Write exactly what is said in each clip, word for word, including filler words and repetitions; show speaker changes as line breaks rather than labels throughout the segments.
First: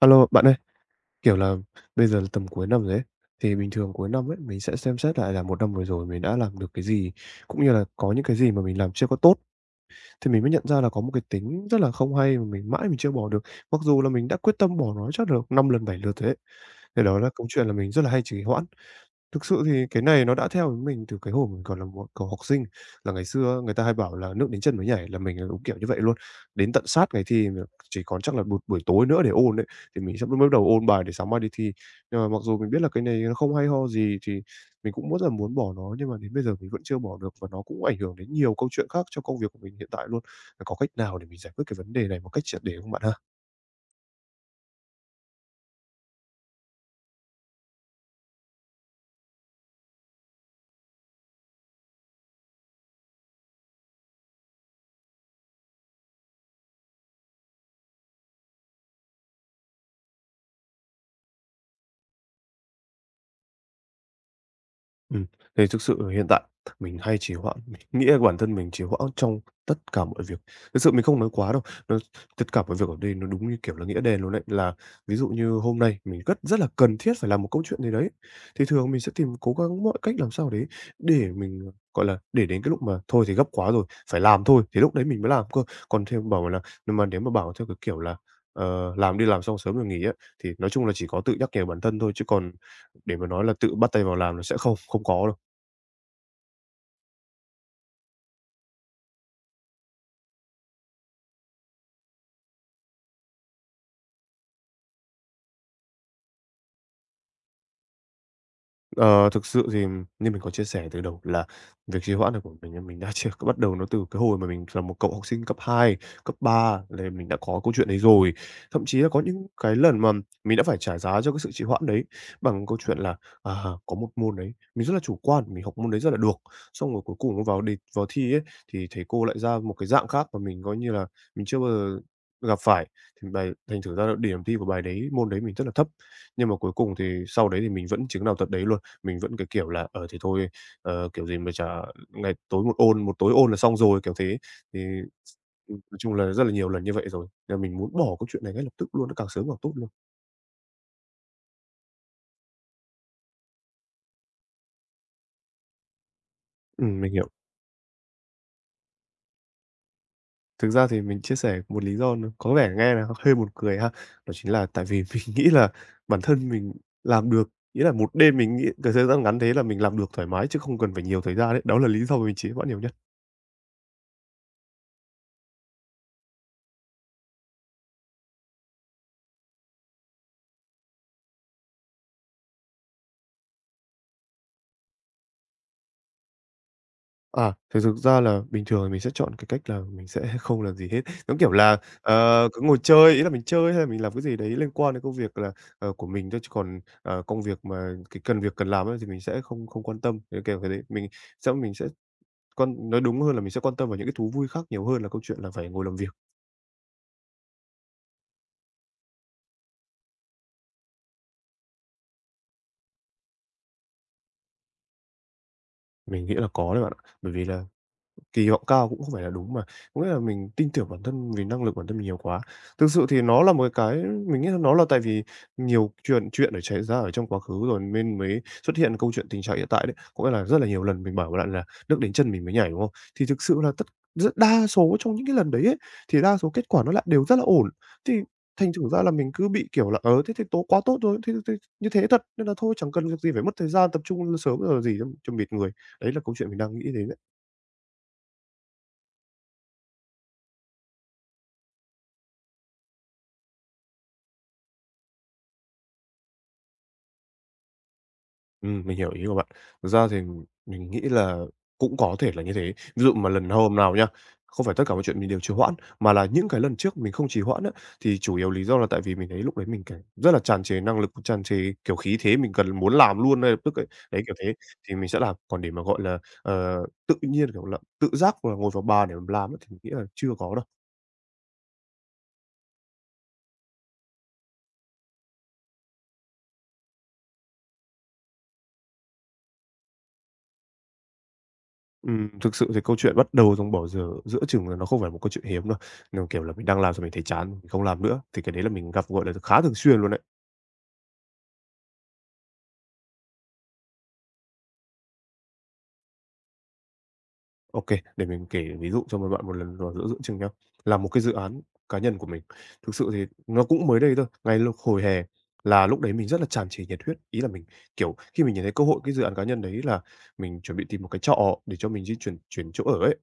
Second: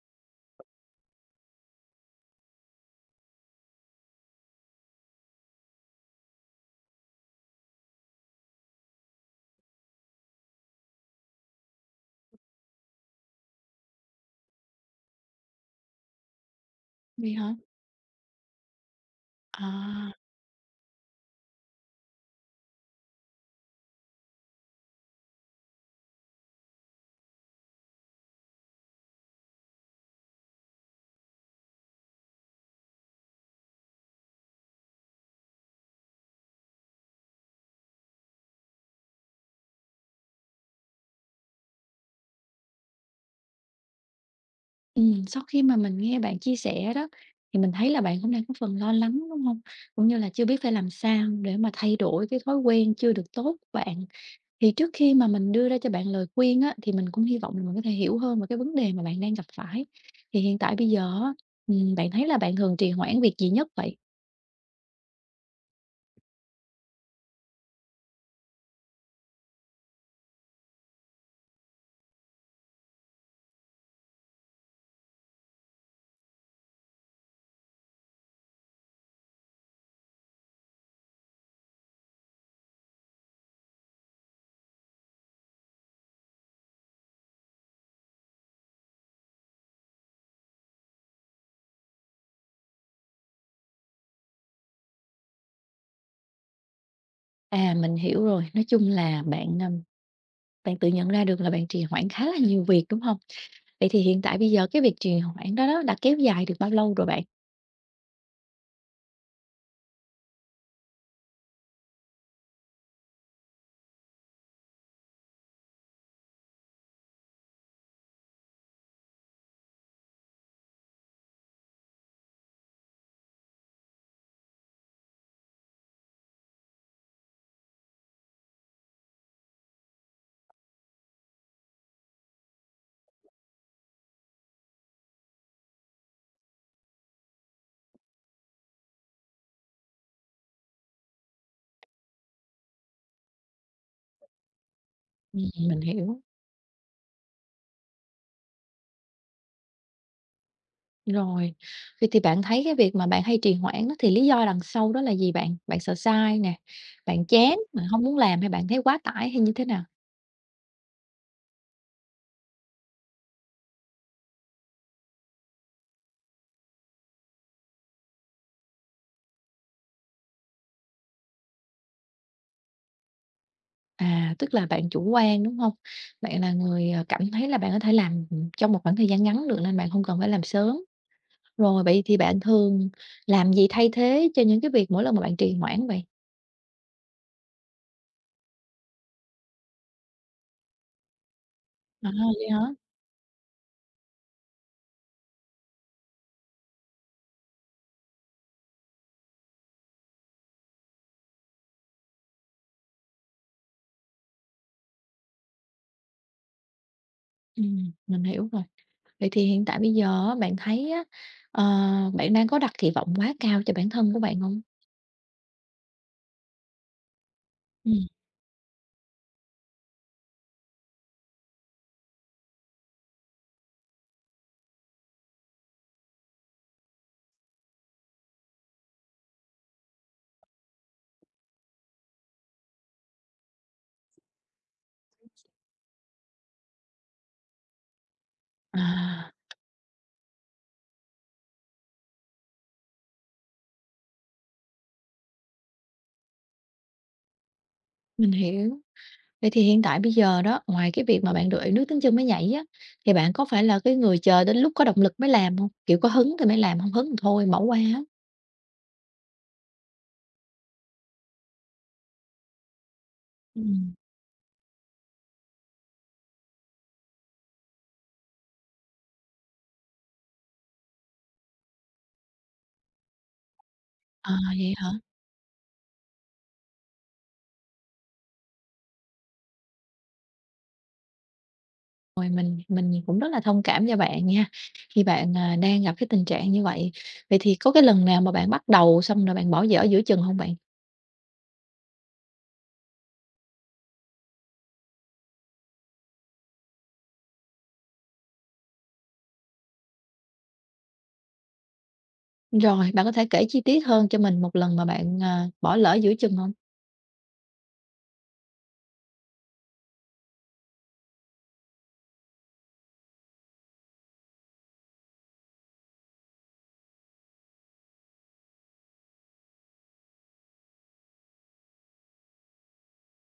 Alo, bạn ơi, kiểu là, bây giờ là tầm cuối năm rồi ấy, thì bình thường cuối năm ấy, mình sẽ xem xét lại là một năm vừa rồi mình đã làm được cái gì, cũng như là có những cái gì mà mình làm chưa có tốt, thì mình mới nhận ra là có một cái tính rất là không hay mà mình mãi mình chưa bỏ được, mặc dù là mình đã quyết tâm bỏ nó chắc được năm lần bảy lượt rồi ấy. Thì đó là
Vậy
câu
hả?
chuyện là mình rất là hay trì hoãn. Thực sự thì cái
À,
này nó đã theo với mình từ cái hồi mình còn là một cậu học sinh, là ngày xưa người ta hay bảo là "Nước đến chân mới nhảy" là mình là đúng kiểu như vậy luôn. Đến tận sát ngày thi mà chỉ còn chắc là một buổi tối nữa để ôn ấy, thì mình sẽ mới bắt đầu ôn bài để sáng mai đi thi. Nhưng mà mặc dù mình biết là cái này nó không hay ho gì thì mình cũng rất là muốn bỏ nó, nhưng mà đến bây giờ mình vẫn chưa bỏ được và nó cũng ảnh hưởng đến nhiều câu chuyện khác trong công việc của mình hiện tại luôn. Có cách nào để mình giải quyết cái vấn đề này một cách triệt để không bạn ha?
ừm, sau khi mà mình nghe bạn chia sẻ đó, thì mình thấy là bạn cũng đang có phần lo lắng, đúng không? Cũng như là chưa biết phải làm sao để mà thay đổi cái thói quen chưa được tốt của bạn. Thì trước khi mà mình đưa ra cho bạn lời khuyên á, thì mình cũng hy vọng là mình có thể hiểu hơn về cái vấn đề mà bạn đang gặp phải. Thì hiện tại bây giờ á, ừm, bạn thấy là bạn thường trì hoãn việc gì nhất vậy?
Ừm, thì thực sự hiện tại mình hay trì hoãn, mình nghĩ là bản thân mình trì hoãn trong tất cả mọi việc. Thực sự mình không nói quá đâu, nó tất cả mọi việc ở đây nó đúng như, kiểu là, nghĩa đen luôn đấy. Là ví dụ như hôm nay mình rất rất là cần thiết phải làm một câu chuyện gì đấy, thì thường mình sẽ tìm cố gắng mọi cách làm sao đấy để mình, gọi là, để đến cái lúc mà thôi thì gấp quá rồi, phải làm thôi, thì lúc đấy mình mới làm cơ. Còn theo bảo là nhưng mà nếu mà bảo theo cái kiểu là, ờ, làm đi làm xong sớm rồi nghỉ á, thì nói chung là chỉ có tự nhắc nhở bản thân thôi, chứ còn để mà nói là tự bắt tay vào làm nó sẽ không, không có
À, mình hiểu rồi, nói chung là bạn, ừm, bạn tự nhận ra được là bạn trì hoãn khá là nhiều việc, đúng không? Vậy thì hiện tại bây giờ cái việc trì hoãn đó đó đã kéo dài được bao lâu rồi bạn?
Ờ, thực sự thì như mình có chia sẻ từ đầu là việc trì hoãn này của mình là mình đã chỉ bắt đầu nó từ cái hồi mà mình là một cậu học sinh cấp hai, cấp ba là mình đã có câu chuyện đấy rồi. Thậm chí là có những cái lần mà mình đã phải trả giá cho cái sự trì hoãn đấy bằng câu chuyện là, à, có một môn đấy, mình rất là chủ quan, mình học môn đấy rất là được, xong rồi cuối cùng vào đề vào thi ấy, thì thầy cô lại ra một cái dạng khác mà mình coi như là mình chưa bao giờ gặp phải, thì bài thành thử ra là điểm thi của bài đấy môn đấy mình rất là thấp. Nhưng mà cuối cùng thì sau đấy thì mình vẫn chứng nào tật đấy luôn. Mình vẫn cái kiểu là, ờ, thì thôi, ờ, kiểu gì mà chả ngày tối một ôn, một tối ôn là xong rồi, kiểu thế. Thì
Ừm,
ừm,
mình
nói chung
hiểu.
là rất là nhiều lần như vậy rồi, nên mình muốn bỏ cái chuyện này ngay lập tức luôn, nó càng sớm càng tốt luôn.
Rồi, vậy thì bạn thấy cái việc mà bạn hay trì hoãn á, thì lý do đằng sau đó là gì bạn? Bạn sợ sai nè,
Ừm, mình
bạn
hiểu.
chán, bạn hông muốn làm hay bạn thấy quá tải hay như thế nào?
Thực ra thì mình chia sẻ một lý do nó có vẻ nghe là hơi buồn cười ha, đó chính là tại vì mình nghĩ là bản thân mình làm được, nghĩa là một đêm mình nghĩ cái thời gian ngắn thế là mình làm được thoải mái chứ không cần phải nhiều thời gian đấy. Đó là lý do mà mình trì bạn nhiều nhất.
À, tức là bạn chủ quan, đúng hông? Bạn là người, ờ, cảm thấy là bạn có thể làm, ừm, trong một khoảng thời gian ngắn được nên bạn không cần phải làm sớm. Rồi, vậy thì bạn thường làm gì thay thế cho những cái việc mỗi lần mà bạn trì hoãn vậy?
À, thì thực ra là bình thường thì mình sẽ chọn cái cách là mình sẽ không làm gì hết. Nó kiểu là,
À, vậy
ờ, cứ
hả?
ngồi chơi, ý là mình chơi hay là mình làm cái gì đấy liên quan đến công việc là, ờ, của mình thôi, chứ còn, ờ, công việc mà cái cần việc cần làm ấy thì mình sẽ không không quan tâm đến kiểu cái đấy. Mình sẽ mình sẽ quan nói đúng hơn là mình sẽ quan tâm vào những cái thú vui khác nhiều hơn là câu chuyện là phải ngồi làm việc.
Ừm, mình hiểu rồi. Vậy thì hiện tại bây giờ á, bạn thấy á, ờ, bạn đang có đặt kỳ vọng quá cao cho bản thân của bạn hông?
Mình nghĩ là có đấy bạn ạ. Bởi vì là
Ừm,
kỳ vọng cao cũng không phải là đúng mà, có nghĩa là mình tin tưởng bản thân vì năng lực bản thân mình nhiều quá. Thực sự thì nó là một cái mình nghĩ là nó là tại vì nhiều chuyện chuyện để xảy ra ở trong quá khứ rồi nên mới xuất hiện câu chuyện tình trạng hiện tại đấy. Có nghĩa là rất là nhiều lần mình bảo bạn là "Nước đến chân mình mới nhảy", đúng không? Thì thực sự là tất rất đa số trong những cái lần đấy ấy, thì đa số kết quả nó lại đều rất là ổn. Thì thành thử ra là mình
à,
cứ bị, kiểu là, "Ờ, thế thì tố quá tốt rồi, thế thế như thế thật nên là thôi chẳng cần việc gì phải mất thời gian tập trung sớm rồi gì cho cho mệt người." Đấy là câu chuyện mình đang nghĩ đến.
mình hiểu. Vậy thì hiện tại bây giờ đó, ngoài cái việc mà bạn đuổi nước tiếng chân mới nhảy á, thì bạn có phải là cái người chờ đến lúc có động lực mới làm hông? Kiểu, có hứng thì mới làm, hông hứng thì thôi, bỏ qua á.
Ừm, mình hiểu ý của bạn. Thực ra thì mình nghĩ là cũng có thể là như thế. Ví dụ mà lần hôm
Ừm.
nào nhá, không phải tất cả mọi chuyện mình đều trì hoãn, mà là những cái lần trước mình không trì hoãn á, thì chủ yếu lý do là tại vì mình thấy lúc đấy mình cảm rất là tràn trề năng lực, tràn trề, kiểu, khí thế mình cần muốn làm luôn ngay lập tức ấy. Đấy,
À,
kiểu thế,
vậy hả?
thì mình sẽ làm. Còn để mà, gọi là, ờ, tự nhiên, kiểu là, tự giác là ngồi vào bàn để mà làm á thì mình nghĩ là chưa có đâu.
Rồi mình mình cũng rất là thông cảm cho bạn nha, khi bạn, à, đang gặp cái tình trạng như vậy. Vậy thì có cái lần nào mà bạn bắt đầu xong rồi bạn bỏ dở giữa chừng hông bạn?
Ừm, thực sự thì câu chuyện bắt đầu trong bỏ dở giữa chừng là nó không phải một câu chuyện hiếm đâu. Nó, kiểu là, mình đang làm rồi mình thấy chán, mình không làm nữa, thì cái đấy là mình gặp, gọi là, khá thường xuyên luôn đấy.
Rồi, bạn có thể kể chi tiết hơn cho mình một lần mà bạn, à, bỏ lỡ giữa chừng hông?
ô kê, để mình kể ví dụ cho một bạn một lần vào giữa giữa chừng nhá. Là một cái dự án cá nhân của mình, thực sự thì nó cũng mới đây thôi, ngay lúc hồi hè là lúc đấy mình rất là tràn trề nhiệt huyết. Ý là mình, kiểu, khi mình nhìn thấy cơ hội cái dự án cá nhân đấy là mình chuẩn bị tìm một cái trọ để cho mình di chuyển chuyển chỗ ở ấy,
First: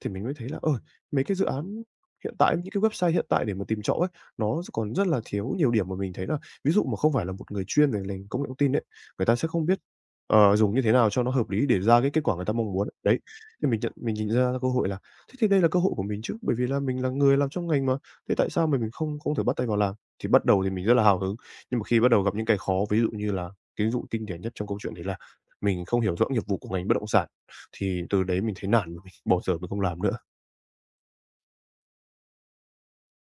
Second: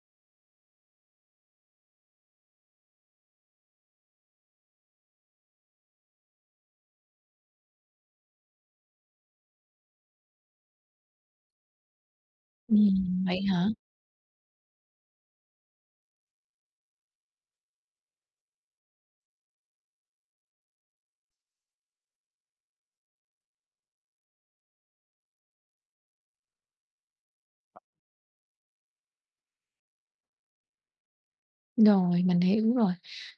thì mình mới thấy là, ơi mấy cái dự án hiện tại, những cái website hiện tại để mà tìm trọ ấy, nó còn rất là thiếu nhiều điểm mà mình thấy là ví dụ mà không phải là một người chuyên về ngành công nghệ thông tin ấy, người ta sẽ không biết, ờ, dùng như thế nào cho nó hợp lý để ra cái kết quả người ta mong muốn. Đấy,
Ừm, vậy hả?
thì mình nhận mình nhìn ra cơ hội là thế thì đây là cơ hội của mình chứ, bởi vì là mình là người làm trong ngành mà, thế tại sao mà mình không không thể bắt tay vào làm? Thì bắt đầu thì mình rất là hào hứng, nhưng mà khi bắt đầu gặp những cái khó, ví dụ như là cái ví dụ kinh điển nhất trong câu chuyện đấy là mình không hiểu rõ nghiệp vụ của ngành bất động sản, thì từ đấy mình thấy nản và mình bỏ dở mình không làm nữa.
Rồi, mình hiểu rồi.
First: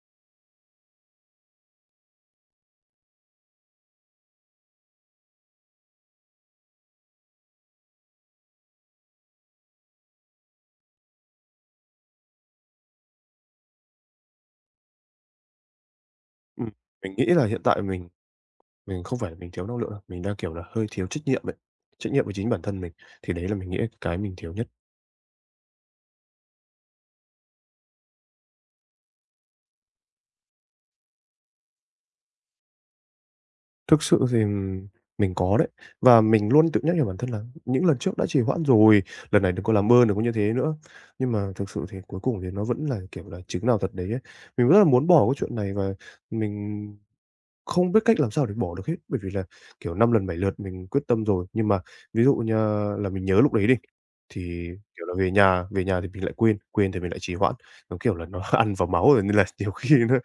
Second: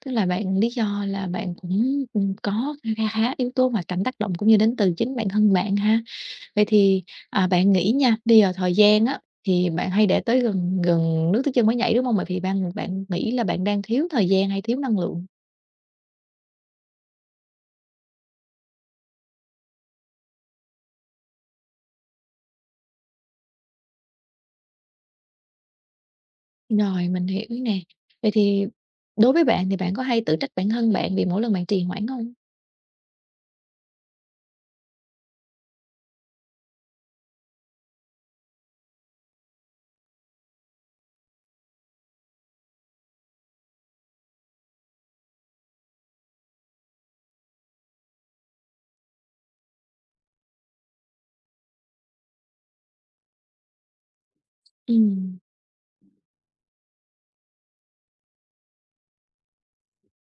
Tức là bạn lý do là bạn cũng, ừm, có kha khá yếu tố ngoại cảnh tác động cũng như đến từ chính bản thân bạn ha. Vậy thì, à, bạn nghĩ nha, bây giờ thời gian á, thì bạn hay để tới gần gần nước tới chân mới nhảy, đúng không? Vậy thì bạn bạn nghĩ là bạn đang thiếu thời gian hay thiếu năng lượng?
Ừm, mình nghĩ là hiện tại mình mình không phải là mình thiếu năng lượng đâu, mình đang, kiểu là, hơi thiếu trách nhiệm ấy, trách nhiệm với chính bản thân mình, thì đấy là mình nghĩ cái mình thiếu nhất.
Rồi, mình hiểu nè. Vậy thì đối với bạn thì bạn có hay tự trách bản thân bạn vì mỗi lần bạn trì hoãn không?
Thực sự thì, ừm, mình có đấy, và mình luôn tự nhắc nhở bản thân là những lần trước đã trì hoãn rồi, lần này đừng có làm ơn, đừng có như thế nữa. Nhưng mà thực sự thì cuối cùng thì nó vẫn là, kiểu là, trứng nào thật đấy ấy. Mình rất là muốn bỏ cái chuyện này và mình không biết cách làm sao để bỏ được hết, bởi vì là, kiểu, năm lần bảy lượt mình quyết tâm rồi, nhưng mà ví dụ như là mình nhớ lúc đấy đi, thì, kiểu là, về
Ừm,
nhà về nhà thì mình lại quên, quên thì mình lại trì hoãn, nó, kiểu là, nó ăn vào máu rồi nên là nhiều khi nó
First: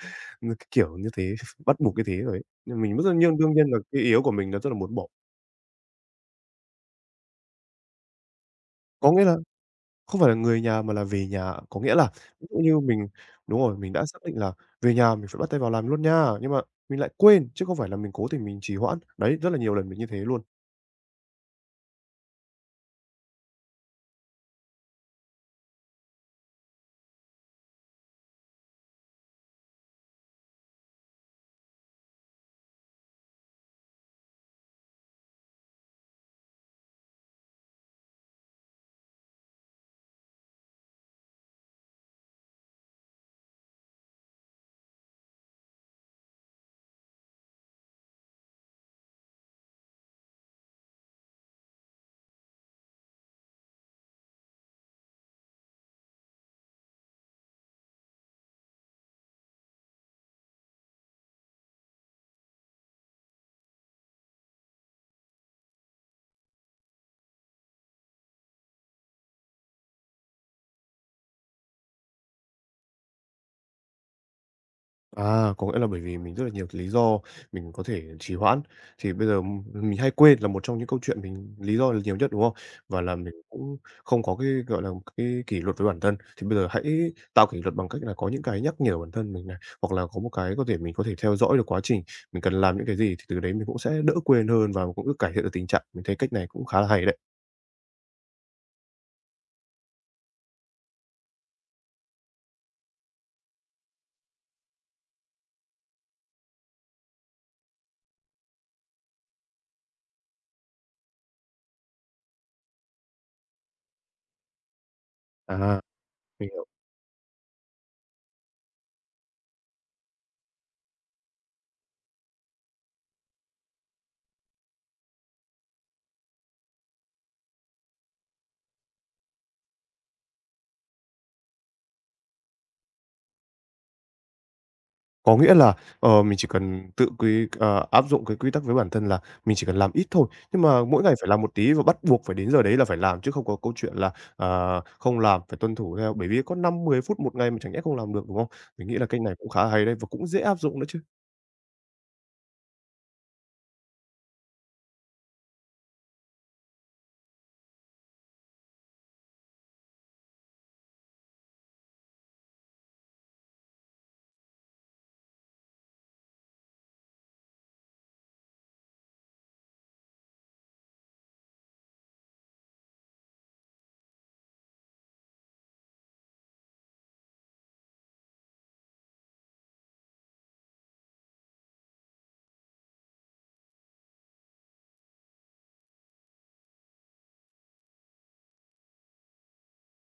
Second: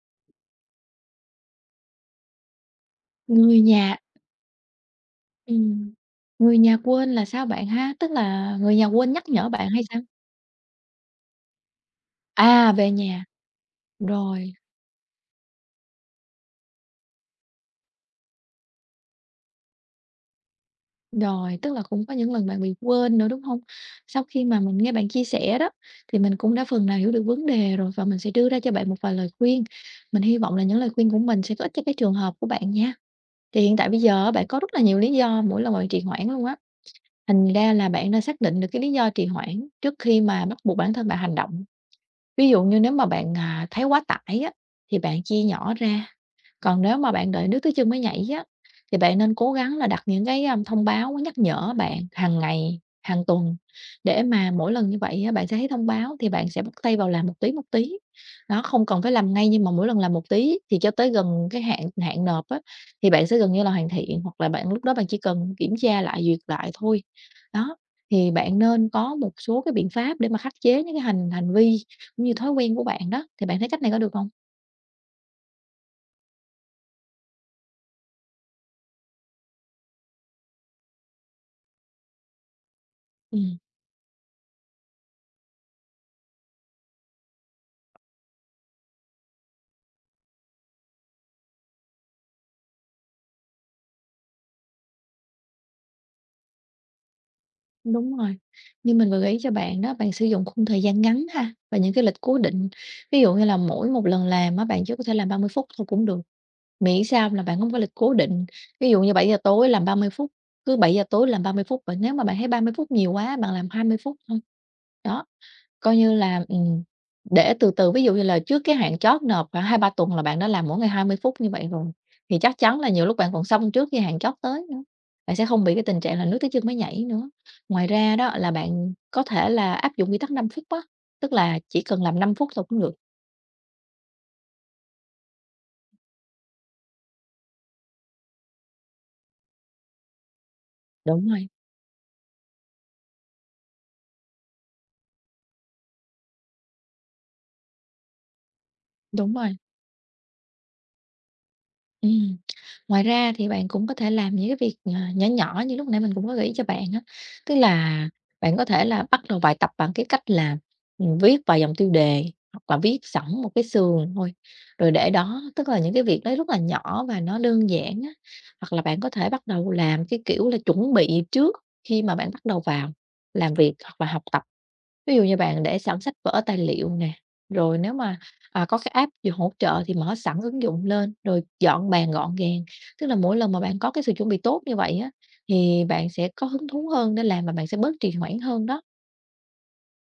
nó, cái kiểu như thế, bắt buộc cái thế rồi ấy. Nhưng mình rất là nhiên đương
người
nhiên là
nhà
cái yếu của mình nó rất là muốn bỏ.
ừm, người nhà quên là sao bạn ha? Tức là người nhà
Có
quên
nghĩa
nhắc
là
nhở bạn hay sao?
không phải là người nhà mà là về nhà, có nghĩa là ví dụ
À,
như
về
mình
nhà,
đúng rồi, mình đã xác định là
rồi,
về nhà mình phải bắt tay vào làm luôn nha, nhưng mà mình lại quên, chứ không phải là mình cố tình mình trì hoãn. Đấy, rất là nhiều lần mình như thế luôn.
rồi, tức là cũng có những lần bạn bị quên nữa, đúng hông? Sau khi mà mình nghe bạn chia sẻ đó, thì mình cũng đã phần nào hiểu được vấn đề rồi và mình sẽ đưa ra cho bạn một vài lời khuyên. Mình hy vọng là những lời khuyên của mình sẽ có ích cho cái trường hợp của bạn nha. Thì hiện tại bây giờ á, bạn có rất là nhiều lý do mỗi lần bạn trì hoãn luôn á, thành ra là bạn đã xác định được cái lý do trì hoãn trước khi mà bắt buộc bản thân bạn hành động. Ví dụ như nếu mà bạn, à, thấy quá tải á, thì bạn chia nhỏ ra. Còn nếu mà bạn đợi nước tới chân mới nhảy á, thì bạn nên cố gắng là đặt những cái, a, thông báo nhắc nhở bạn hàng ngày, hàng tuần, để mà mỗi lần như vậy á, bạn sẽ thấy thông báo thì bạn sẽ bắt tay vào làm một tí, một tí. Nó không cần phải làm ngay nhưng mà mỗi lần làm một tí thì cho tới gần cái hạn hạn nộp á, thì bạn sẽ gần như là hoàn thiện, hoặc là bạn lúc đó bạn chỉ cần kiểm tra lại, duyệt lại thôi. Đó, thì bạn nên có một số cái biện pháp để mà khắc chế những cái hành hành vi cũng như thói quen của bạn đó, thì bạn thấy cách này có được không?
À, có nghĩa là bởi vì mình rất là nhiều lý do mình có thể trì hoãn, thì bây giờ m- mình hay quên là một trong những câu chuyện mình lý do là nhiều nhất, đúng không? Và là mình
Ừm.
cũng không có cái, gọi là, cái kỷ luật với bản thân, thì bây giờ hãy tạo kỷ luật bằng cách là có những cái nhắc nhở bản thân mình này, hoặc là có một cái có thể mình có thể theo dõi được quá trình mình cần làm những cái gì, thì từ đấy mình cũng sẽ đỡ quên hơn và cũng cứ cải thiện được tình trạng. Mình thấy cách này cũng khá là hay đấy.
Đúng rồi, như mình vừa gợi ý cho bạn đó, bạn sử dụng khung thời gian ngắn ha, và những cái lịch cố định. Ví dụ như là mỗi một lần làm á, bạn chỉ có thể làm ba mươi phút thôi cũng được, miễn sao là bạn không có lịch cố định. Ví dụ như bảy giờ tối làm ba mươi phút, cứ bảy giờ tối làm ba mươi phút, và nếu mà bạn thấy ba mươi phút nhiều quá, bạn làm hai mươi phút thôi. Đó.
À,
Coi như là,
mình
ừm, để từ từ, ví dụ như là trước cái hạn chót nộp khoảng hai ba tuần là bạn đã làm mỗi ngày hai mươi phút như vậy rồi, thì chắc chắn là nhiều lúc bạn còn xong trước khi hạn chót tới nữa, bạn sẽ không bị cái tình trạng là nước tới chân mới nhảy nữa. Ngoài ra đó là bạn có thể là áp dụng quy tắc năm phút á, tức là chỉ cần làm năm phút thôi cũng được.
Có nghĩa là, ờ, mình chỉ cần tự quy ờ, áp dụng cái quy tắc với bản thân là mình chỉ cần làm ít thôi, nhưng mà mỗi ngày
Đúng
phải làm
rồi,
một tí và bắt buộc phải đến giờ đấy là phải làm chứ không có câu chuyện là, ờ, không làm, phải tuân thủ theo, bởi vì có năm mười phút một ngày mà chẳng nhẽ không làm được, đúng không? Mình nghĩ là kênh
đúng
này cũng
rồi.
khá hay đấy và cũng dễ áp dụng nữa chứ.
Ừm. Ngoài ra thì bạn cũng có thể làm những cái việc, ờ, nhỏ nhỏ như lúc nãy mình cũng có gợi ý cho bạn á, tức là bạn có thể là bắt đầu bài tập bằng cái cách là, ừm, viết vài dòng tiêu đề hoặc là viết sẵn một cái sườn thôi, rồi để đó, tức là những cái việc đấy rất là nhỏ và nó đơn giản á. Hoặc là bạn có thể bắt đầu làm cái kiểu là chuẩn bị trước khi mà bạn bắt đầu vào làm việc hoặc là học tập. Ví dụ như bạn để sẵn sách vở, tài liệu nè, rồi nếu mà, à, có cái app gì hỗ trợ thì mở sẵn ứng dụng lên, rồi dọn bàn gọn gàng. Tức là mỗi lần mà bạn có cái sự chuẩn bị tốt như vậy á, thì bạn sẽ có hứng thú hơn để làm và bạn sẽ bớt trì hoãn hơn đó.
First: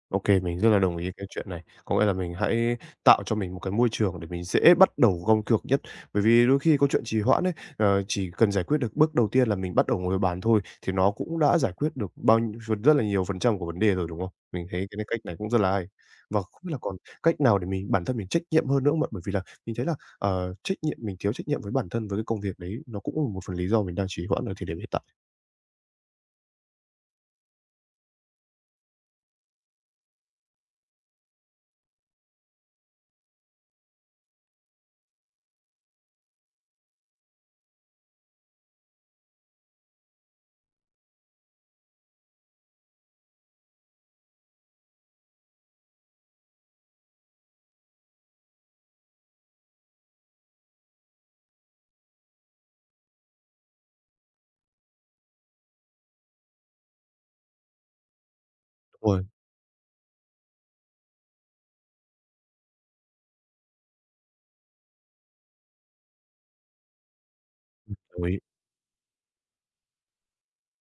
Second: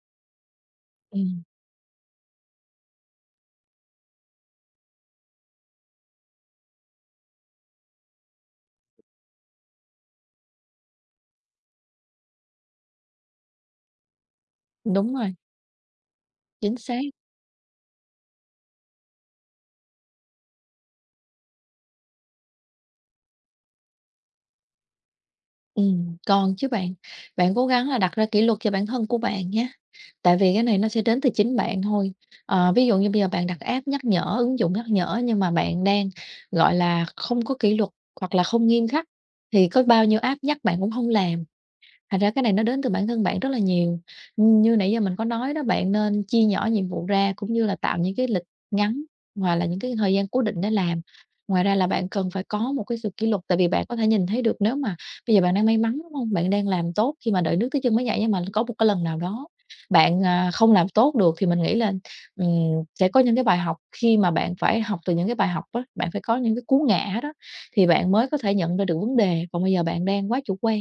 OK, mình rất là đồng ý cái
Ừm,
chuyện này. Có nghĩa là mình hãy tạo cho mình một cái môi trường để mình dễ bắt đầu gom cược nhất. Bởi vì đôi khi có chuyện trì hoãn ấy, ờ, chỉ cần giải quyết được bước đầu tiên là mình bắt đầu ngồi vào bàn thôi, thì nó cũng đã giải quyết được bao nhiêu phần rất là nhiều phần trăm của vấn đề rồi, đúng không? Mình thấy cái
đúng
cách
rồi,
này cũng rất là hay. Và không biết
chính
là còn
xác.
cách nào để mình bản thân mình trách nhiệm hơn nữa không bạn? Bởi vì là mình thấy là, ờ, trách nhiệm mình thiếu trách nhiệm với bản thân với cái công việc đấy, nó cũng là một phần lý do mình đang trì hoãn ở thời điểm hiện tại.
Ừm, còn chứ bạn. Bạn cố gắng là đặt ra kỷ luật cho bản thân của bạn nha. Tại vì cái này nó sẽ đến từ chính bạn thôi. Ờ, ví dụ như bây giờ bạn đặt app nhắc nhở, ứng dụng nhắc nhở nhưng mà bạn đang, gọi là, không có kỷ luật hoặc là không nghiêm khắc thì có bao nhiêu app nhắc bạn cũng không làm, thật ra cái này nó đến từ bản thân bạn rất là nhiều. Như nãy giờ mình có nói đó, bạn nên chia nhỏ nhiệm vụ ra cũng như là tạo những cái lịch ngắn hoặc là những cái thời gian cố định để làm. Ngoài ra là bạn cần phải có một cái sự kỷ luật, tại vì bạn có thể nhìn thấy được nếu mà bây giờ bạn đang may mắn, đúng không? Bạn đang làm tốt khi mà đợi nước tới chân mới nhảy, nhưng mà có một cái lần
Đúng
nào
rồi,
đó bạn, à, không làm tốt được thì mình nghĩ là, ừm, sẽ có những cái bài học khi mà bạn phải học từ những cái bài học đó bạn phải có những cái cú ngã đó thì bạn
đồng
mới có
ý.
thể nhận ra được vấn đề, còn bây giờ bạn đang quá chủ quan.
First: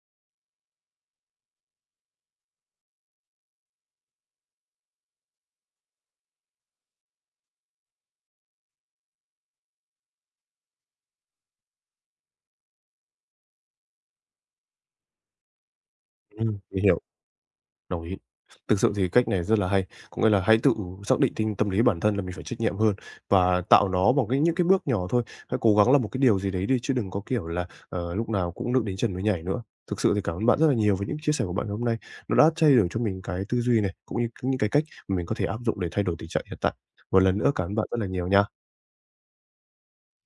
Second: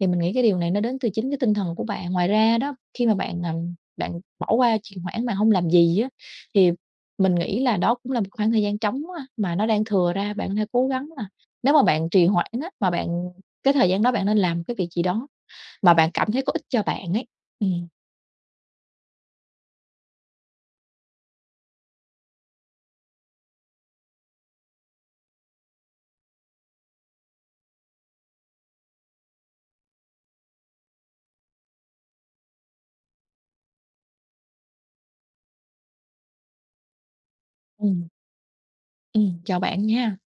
Thì mình nghĩ cái điều này nó đến từ chính cái tinh thần của bạn. Ngoài ra đó, khi mà bạn, ừm, bạn bỏ qua trì hoãn, bạn không làm gì á, thì mình nghĩ là đó cũng là một khoảng thời gian trống á, mà nó đang thừa ra, bạn có thể cố gắng là nếu mà bạn trì hoãn á, mà bạn cái thời gian đó bạn nên làm cái việc gì đó mà bạn cảm thấy có
Ừm,
ích cho
mình hiểu.
bạn ấy. Ừm,
Đồng ý. Thực sự thì cách này rất là hay, có nghĩa là hãy tự xác định tinh tâm lý bản thân là mình phải trách nhiệm hơn và tạo nó bằng cái những cái bước nhỏ thôi, hãy cố gắng làm một cái điều gì đấy đi chứ đừng có, kiểu là, ờ, lúc nào cũng nước đến chân mới nhảy nữa. Thực sự thì cảm ơn bạn rất là nhiều với những chia sẻ của bạn hôm nay, nó đã thay đổi cho mình cái tư duy này, cũng như những cái cách mà mình có thể áp dụng để thay đổi tình trạng hiện tại. Một lần nữa cảm ơn bạn rất là
ừm,
nhiều nha.
ừm, Chào bạn nha.